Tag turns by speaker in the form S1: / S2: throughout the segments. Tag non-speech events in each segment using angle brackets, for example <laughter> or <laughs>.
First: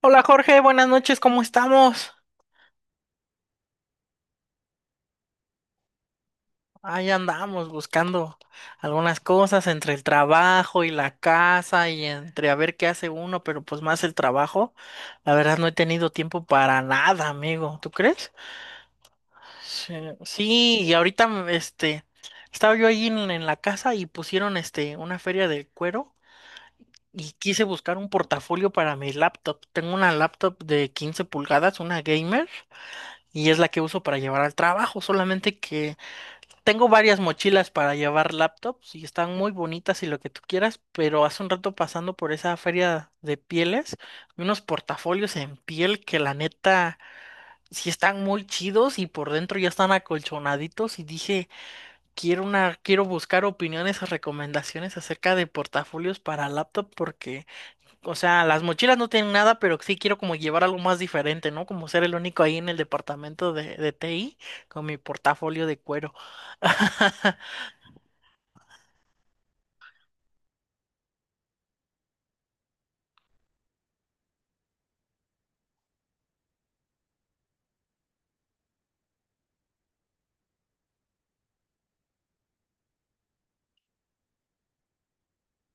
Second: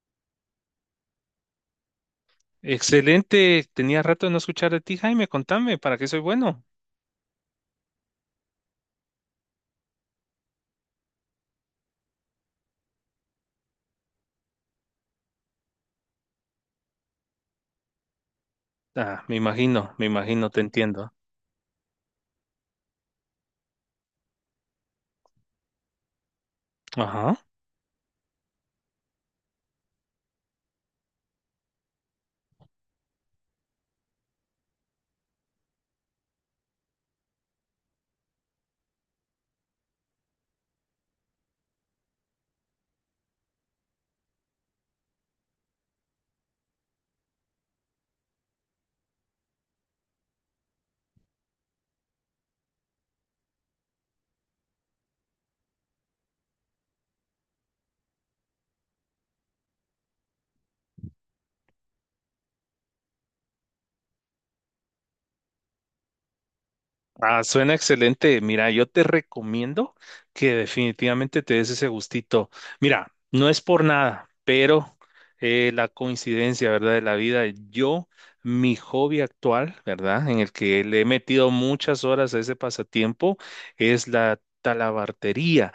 S1: Hola Jorge, buenas noches, ¿cómo estamos?
S2: Excelente, tenía rato de no escuchar de ti, Jaime, contame, ¿para qué soy bueno?
S1: Ahí andamos buscando algunas cosas entre el trabajo y la casa y entre a ver qué hace uno, pero pues más el trabajo. La verdad no he tenido tiempo para nada, amigo, ¿tú crees?
S2: Ah,
S1: Sí,
S2: me imagino, te
S1: sí, y
S2: entiendo.
S1: ahorita este estaba yo ahí en la casa y pusieron este una feria del cuero y
S2: Ajá.
S1: quise buscar un portafolio para mi laptop. Tengo una laptop de 15 pulgadas, una gamer, y es la que uso para llevar al trabajo, solamente que tengo varias mochilas para llevar laptops y están muy bonitas y lo que tú quieras, pero hace un rato pasando por esa feria de pieles, vi unos portafolios en piel que la neta sí están muy chidos y por dentro ya están acolchonaditos y dije, quiero una, quiero buscar opiniones o recomendaciones acerca de portafolios para laptop porque, o sea, las mochilas no tienen nada, pero sí quiero como llevar algo más diferente, ¿no? Como ser el único ahí en el departamento de TI con mi portafolio de cuero. <laughs>
S2: Ah, suena excelente. Mira, yo te recomiendo que definitivamente te des ese gustito. Mira, no es por nada, pero la coincidencia, ¿verdad? De la vida, yo, mi hobby actual, ¿verdad? En el que le he metido muchas horas a ese pasatiempo, es la talabartería.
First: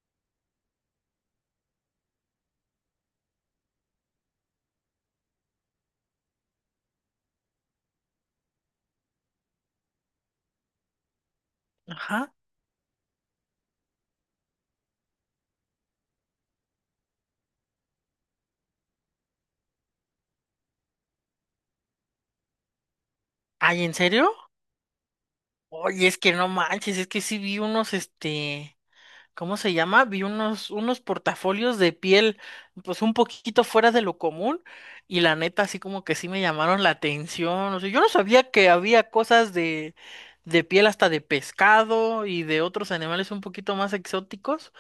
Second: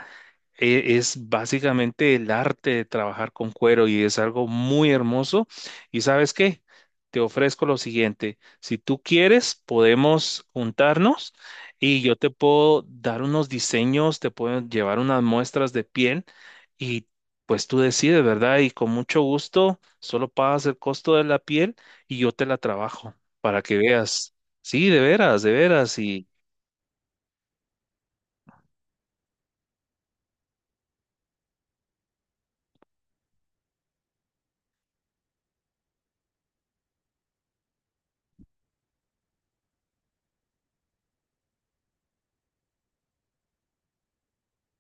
S2: Es básicamente el arte de trabajar con cuero y es algo muy hermoso. ¿Y sabes qué? Te ofrezco lo siguiente. Si tú quieres, podemos juntarnos y yo te
S1: Ajá.
S2: puedo dar unos diseños, te puedo llevar unas muestras de piel y pues tú decides, ¿verdad? Y con mucho gusto, solo pagas el costo de la piel y yo te la trabajo para que
S1: Ay, ¿en serio?
S2: veas. Sí, de veras, de veras.
S1: Oye, es
S2: Y,
S1: que no manches, es que sí vi unos, este, ¿cómo se llama? Vi unos portafolios de piel, pues un poquito fuera de lo común, y la neta, así como que sí me llamaron la atención. O sea, yo no sabía que había cosas de piel hasta de pescado y de otros animales un poquito más exóticos.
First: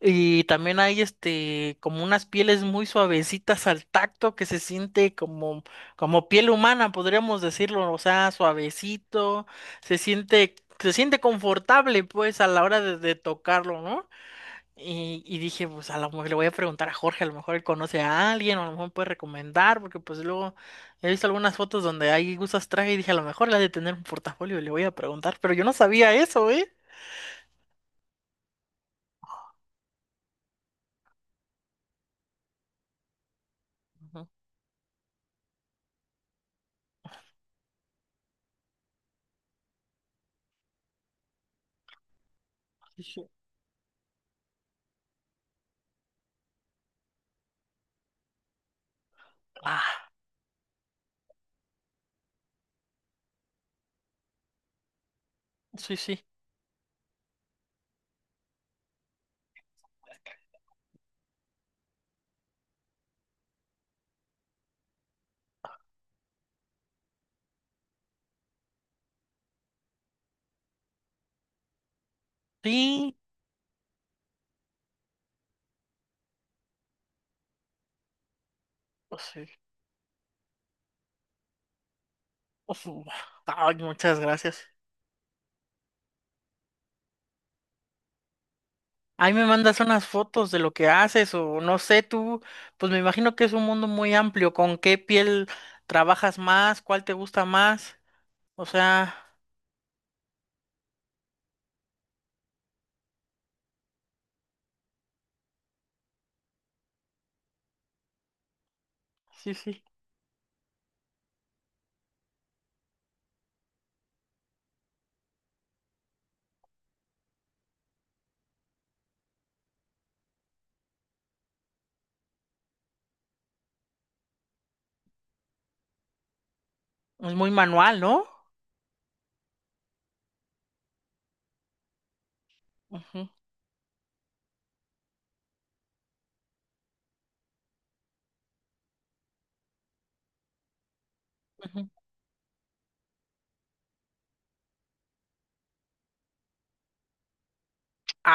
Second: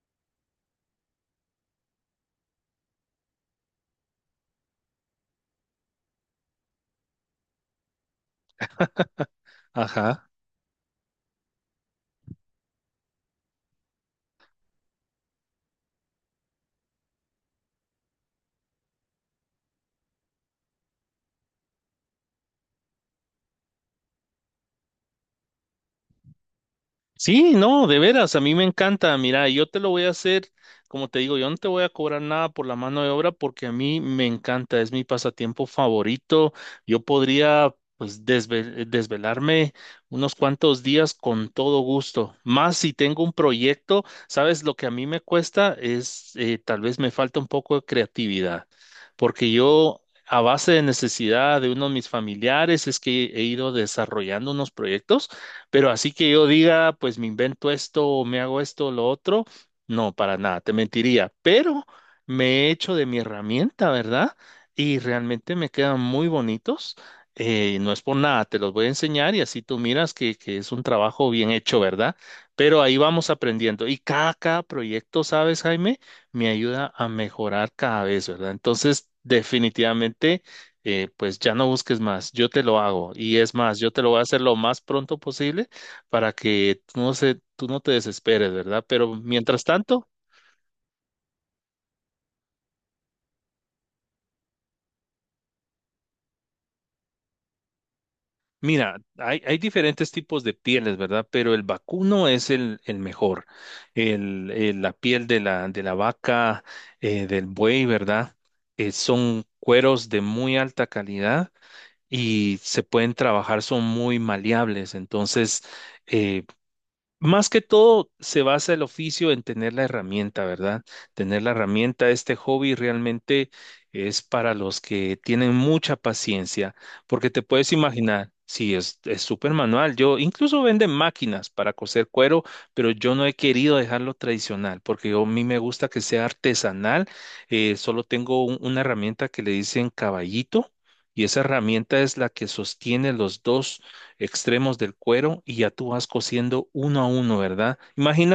S1: Y también hay este como unas pieles muy suavecitas al tacto que se siente como piel humana, podríamos decirlo, o sea, suavecito, se
S2: ajá.
S1: siente, se siente confortable pues a la hora de tocarlo, ¿no? Y dije, pues a lo mejor le voy a preguntar a Jorge, a lo mejor él conoce a alguien, o a lo mejor puede recomendar, porque pues luego he visto algunas fotos donde hay gustas traje y dije, a lo mejor le ha de tener un portafolio y le voy a preguntar, pero yo no sabía eso, ¿eh?
S2: Sí, no, de veras, a mí me encanta. Mira, yo te lo voy a hacer, como te digo, yo no te voy a cobrar nada por la mano de obra porque a mí me
S1: Ujú.
S2: encanta, es mi pasatiempo favorito. Yo podría, pues, desvelarme unos cuantos días con todo gusto. Más si tengo
S1: Dije,
S2: un proyecto, sabes, lo que a mí me cuesta es, tal vez me falta un poco de creatividad, porque yo...
S1: ah,
S2: A base de necesidad de uno de mis familiares es que he ido desarrollando unos proyectos pero
S1: sí,
S2: así
S1: sí.
S2: que yo diga, pues me invento esto o me hago esto o lo otro, no, para nada, te mentiría. Pero me he hecho de mi herramienta, ¿verdad? Y realmente me quedan muy bonitos. No es por nada, te los voy a enseñar y así tú miras que es un trabajo bien hecho, ¿verdad? Pero ahí
S1: Sí,
S2: vamos aprendiendo. Y cada, cada proyecto, ¿sabes, Jaime? Me ayuda a mejorar cada vez, ¿verdad? Entonces,
S1: pues sí.
S2: definitivamente pues ya no busques más, yo te lo
S1: Ujú.
S2: hago. Y es
S1: Ay,
S2: más, yo te lo voy
S1: muchas
S2: a hacer lo
S1: gracias.
S2: más pronto posible para que tú no te desesperes, ¿verdad? Pero
S1: Ahí me
S2: mientras
S1: mandas unas
S2: tanto,
S1: fotos de lo que haces o no sé, tú, pues me imagino que es un mundo muy amplio. ¿Con qué piel trabajas más? ¿Cuál te gusta más? O
S2: mira,
S1: sea,
S2: hay diferentes tipos de pieles, ¿verdad? Pero el vacuno es el mejor. La piel de de la vaca, del buey, ¿verdad? Son
S1: sí, sí.
S2: cueros de muy alta calidad y se pueden trabajar, son muy maleables. Entonces, eh, más que todo, se basa el oficio en tener la herramienta, ¿verdad? Tener la herramienta, este hobby realmente es para los que tienen mucha paciencia, porque
S1: Es
S2: te
S1: muy
S2: puedes
S1: manual, ¿no?
S2: imaginar, sí, es súper manual. Yo incluso venden máquinas para coser cuero, pero yo no
S1: Ujú,
S2: he querido dejarlo tradicional, porque yo, a mí me gusta que sea artesanal. Solo tengo una herramienta que le dicen caballito. Y esa
S1: ujú.
S2: herramienta es la que sostiene los dos extremos del cuero y ya tú vas cosiendo uno a uno, ¿verdad?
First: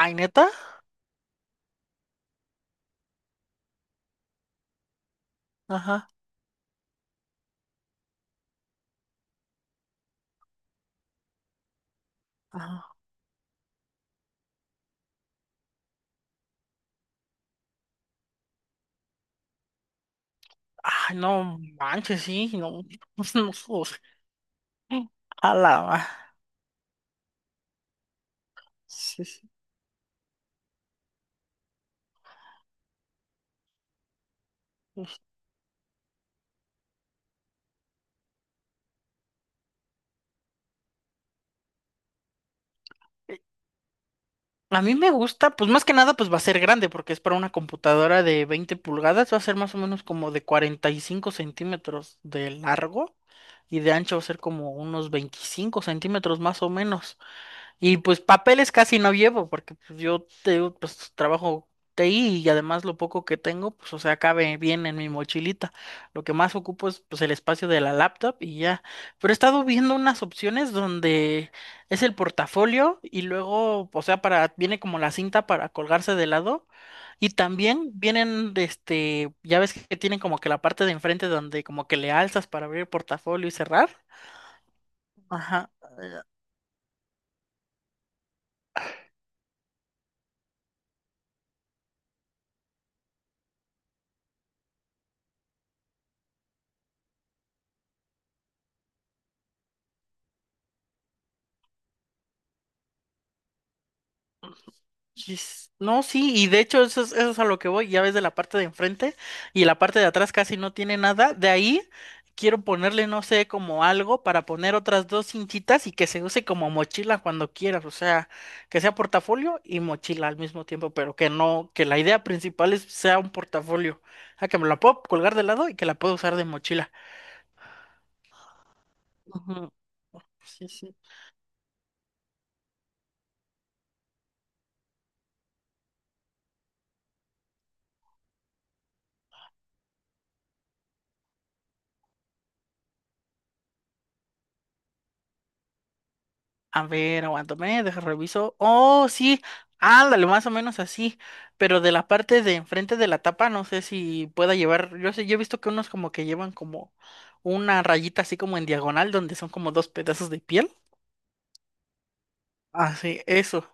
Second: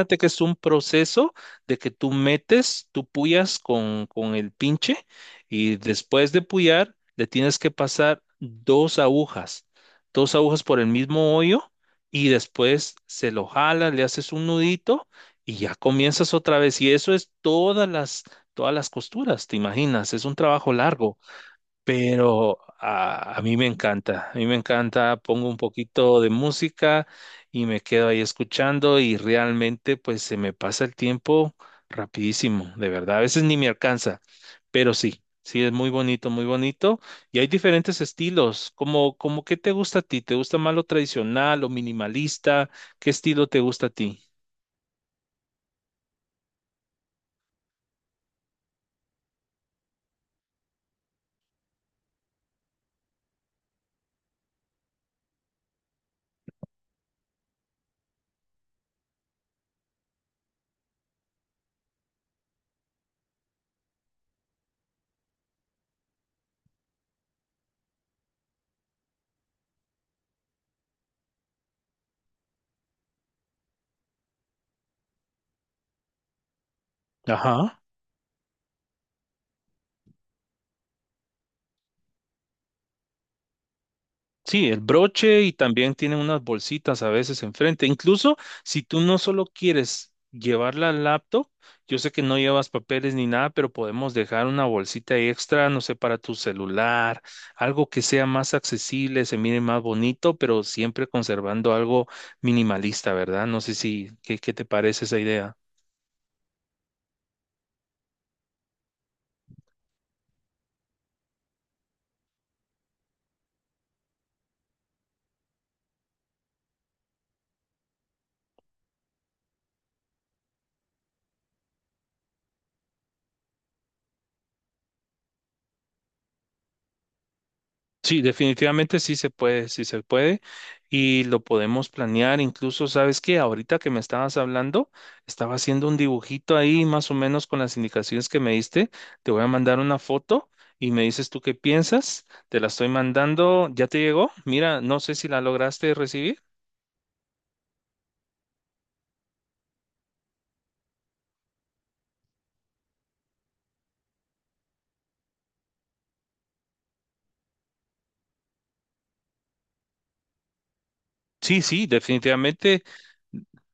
S1: Ay,
S2: que es
S1: neta.
S2: un proceso de que tú metes, tú puyas con el pinche y
S1: Ajá,
S2: después de puyar le tienes que pasar dos agujas por el mismo hoyo y después
S1: ajá.
S2: se lo jalas, le haces un nudito y ya comienzas otra vez. Y eso es todas las costuras, ¿te imaginas? Es un trabajo
S1: Ay,
S2: largo
S1: no manches, sí,
S2: pero
S1: no. <laughs>
S2: a
S1: No,
S2: mí me
S1: o sea,
S2: encanta, a mí me encanta, pongo
S1: a
S2: un
S1: la ma-
S2: poquito de música y me quedo ahí escuchando y
S1: Sí, sí.
S2: realmente pues se me pasa el tiempo rapidísimo, de verdad, a veces ni me alcanza, pero sí, sí es muy bonito y hay diferentes estilos, como, como ¿qué te gusta a ti? ¿Te gusta más lo tradicional, lo minimalista? ¿Qué estilo te gusta a ti?
S1: A mí me gusta, pues más que nada, pues va a ser grande, porque es para una computadora de 20 pulgadas, va a ser más o menos como de 45 centímetros de largo y de ancho va a ser como unos 25 centímetros más o menos. Y pues papeles casi no llevo, porque pues, yo te digo, pues trabajo TI y además lo poco que tengo, pues o sea, cabe bien en mi mochilita. Lo que más ocupo es pues el espacio de la laptop y ya. Pero he estado viendo unas opciones donde es el portafolio y luego, o sea, para, viene como la cinta para colgarse de lado. Y
S2: Ajá.
S1: también vienen, de este, ya ves que tienen como que la parte de enfrente donde como que le alzas para abrir el portafolio y cerrar.
S2: Sí, el broche y
S1: Ajá.
S2: también tienen unas bolsitas a veces enfrente. Incluso si tú no solo quieres llevar la laptop, yo sé que no llevas papeles ni nada, pero podemos dejar una bolsita extra, no sé, para tu celular, algo que sea más accesible, se mire más bonito, pero siempre conservando algo minimalista, ¿verdad? No sé si, ¿qué, qué te parece esa idea?
S1: Yes. No, sí, y de hecho eso es a lo que voy, ya ves de la parte de enfrente y la parte de atrás casi no tiene nada, de ahí quiero ponerle, no sé, como algo para poner otras dos cintitas y que se use como mochila cuando quieras, o sea, que sea portafolio y mochila al mismo tiempo, pero que no, que la idea principal es sea un portafolio, o sea, que me la puedo colgar de lado y que la puedo usar de mochila.
S2: Sí, definitivamente
S1: Ujú,
S2: sí se puede
S1: sí, sí.
S2: y lo podemos planear. Incluso, ¿sabes qué? Ahorita que me estabas hablando, estaba haciendo un dibujito ahí más o menos con las indicaciones que me diste. Te voy a mandar una foto y me dices tú qué piensas. Te la estoy mandando. ¿Ya te llegó? Mira, no sé si la lograste recibir.
S1: A ver, aguántame, deja reviso. Oh, sí, ándale, más o menos así. Pero de la parte de enfrente de la tapa, no sé si pueda llevar. Yo sé, yo he visto que unos como que llevan como una rayita así como en diagonal, donde son como dos pedazos de piel.
S2: Sí, sí, definitivamente.
S1: Ah, sí, eso.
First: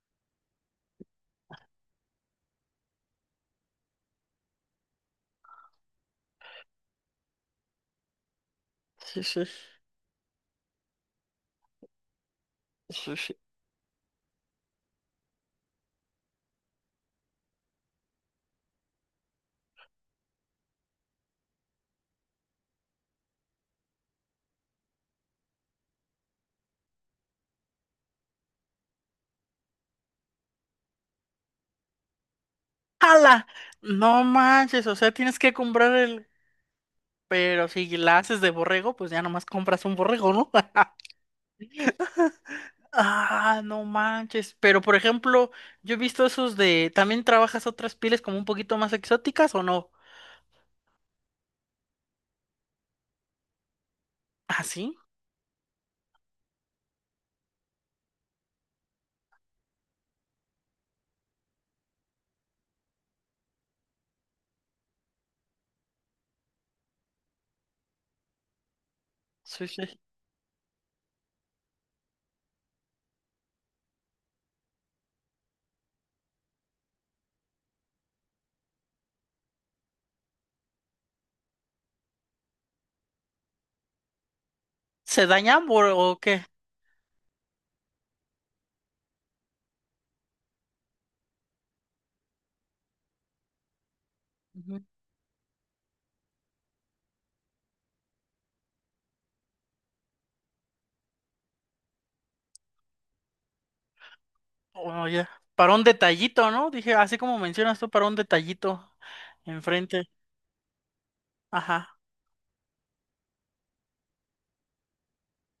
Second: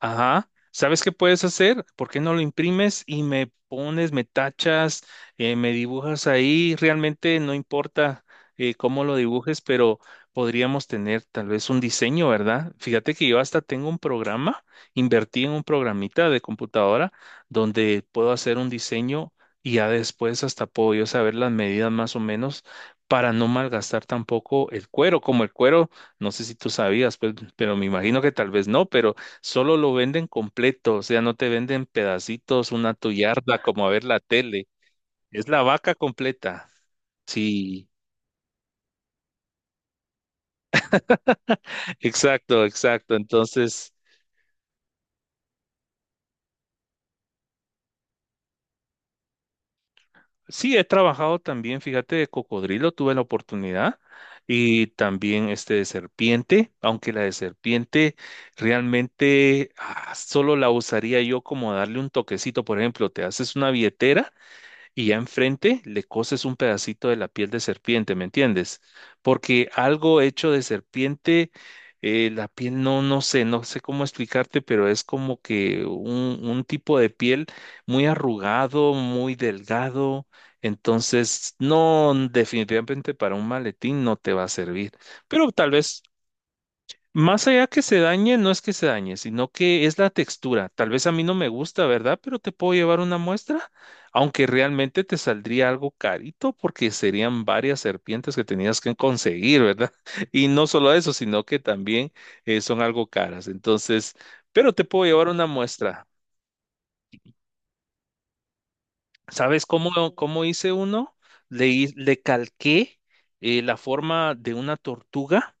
S2: Ajá. ¿Sabes qué puedes hacer? ¿Por qué no lo imprimes y me pones, me tachas, me dibujas ahí? Realmente no importa cómo lo
S1: Sí, sí,
S2: dibujes, pero podríamos tener tal vez un diseño, ¿verdad? Fíjate
S1: sí,
S2: que
S1: sí.
S2: yo hasta tengo un programa, invertí en un programita de computadora donde puedo hacer un diseño y ya después hasta puedo yo saber las medidas más o menos para no malgastar tampoco el cuero, como el cuero, no sé si tú sabías, pues, pero me imagino que tal vez no, pero solo lo venden completo, o sea, no te venden pedacitos, una
S1: ¡Hala!
S2: tuyarda como a ver la
S1: No
S2: tele.
S1: manches, o sea, tienes
S2: Es
S1: que
S2: la
S1: comprar
S2: vaca
S1: el.
S2: completa.
S1: Pero si
S2: Sí,
S1: la haces de borrego, pues ya nomás compras un borrego, ¿no?
S2: exacto,
S1: <laughs>
S2: exacto.
S1: Ah, no
S2: Entonces,
S1: manches. Pero por ejemplo, yo he visto esos de. ¿También trabajas otras pieles como un poquito más exóticas o no?
S2: sí, he trabajado también, fíjate, de cocodrilo, tuve la oportunidad,
S1: ¿Ah,
S2: y
S1: sí?
S2: también este de serpiente, aunque la de serpiente realmente solo la usaría yo como darle un toquecito. Por ejemplo, te haces una billetera y ya enfrente le coces un pedacito de la piel de serpiente, ¿me entiendes?
S1: Sí,
S2: Porque
S1: sí.
S2: algo hecho de serpiente, la piel no, no sé, no sé cómo explicarte, pero es como que un tipo de piel muy arrugado, muy delgado. Entonces, no, definitivamente para un maletín no te va a servir,
S1: ¿Se
S2: pero
S1: dañan
S2: tal
S1: por-
S2: vez
S1: o qué?
S2: más allá que se dañe, no es que se dañe, sino que es la textura. Tal vez a mí no me gusta, ¿verdad? Pero te puedo llevar una muestra, aunque
S1: Ujú.
S2: realmente te saldría algo carito porque serían varias serpientes que tenías que conseguir, ¿verdad? <laughs> Y no solo eso, sino que también son algo caras. Entonces, pero te puedo
S1: Oh,
S2: llevar
S1: ya.
S2: una
S1: Para un
S2: muestra.
S1: detallito, ¿no? Dije, así como mencionas tú, para un detallito
S2: ¿Sabes
S1: enfrente.
S2: cómo, cómo hice uno?
S1: Ajá,
S2: Le calqué la forma de una tortuga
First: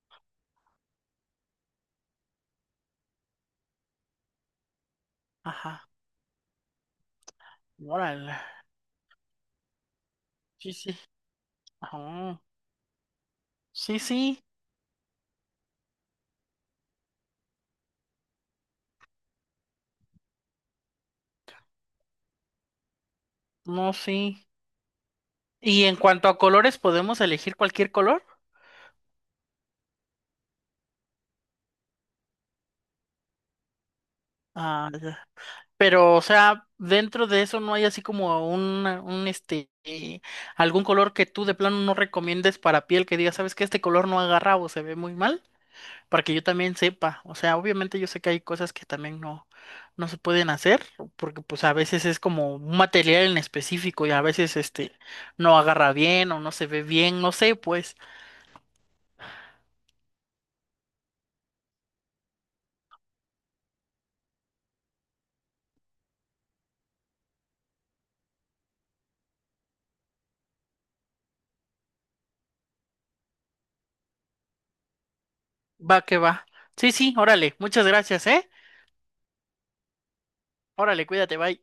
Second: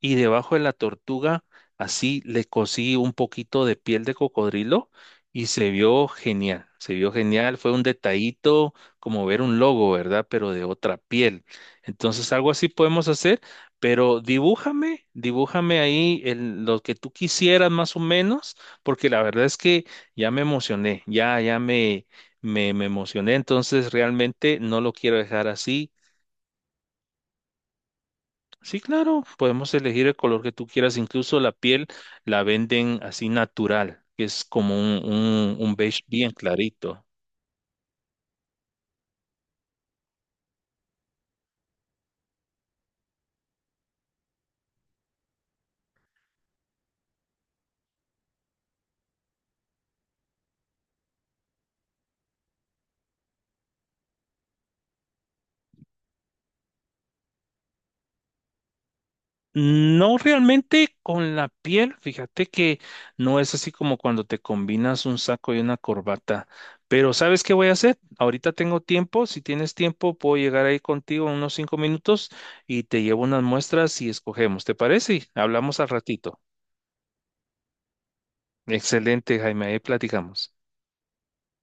S2: y debajo de la tortuga así le cosí un poquito de piel de cocodrilo y
S1: ajá.
S2: se vio genial, fue un
S1: Órale.
S2: detallito como ver un logo, ¿verdad? Pero de
S1: Sí, sí.
S2: otra piel. Entonces
S1: Ah,
S2: algo así podemos hacer,
S1: sí,
S2: pero
S1: sí.
S2: dibújame, dibújame ahí lo que tú quisieras más o menos, porque la verdad es que ya me emocioné, ya, ya me me emocioné,
S1: No,
S2: entonces
S1: sí.
S2: realmente no lo quiero dejar
S1: Y
S2: así.
S1: en cuanto a colores, ¿podemos elegir cualquier color?
S2: Sí, claro, podemos elegir el color que tú quieras, incluso la piel la venden así natural, que es como
S1: Ah, ya.
S2: un beige
S1: Pero, o
S2: bien
S1: sea,
S2: clarito.
S1: dentro de eso no hay así como un este, algún color que tú de plano no recomiendes para piel que diga sabes que este color no agarra o se ve muy mal, para que yo también sepa. O sea, obviamente yo sé que hay cosas que también no, no se pueden hacer, porque pues a veces es como un material en específico y a veces este no agarra bien o no se ve bien, no sé, pues,
S2: No realmente con la piel, fíjate que no es así como cuando te combinas un saco y una corbata. Pero ¿sabes qué voy a hacer? Ahorita tengo tiempo, si tienes tiempo puedo llegar ahí contigo en unos 5 minutos y te llevo unas muestras y escogemos, ¿te parece? Hablamos al
S1: va que va.
S2: ratito.
S1: Sí, sí, órale, muchas gracias, ¿eh?
S2: Excelente, Jaime, ahí platicamos.
S1: Órale, cuídate, bye.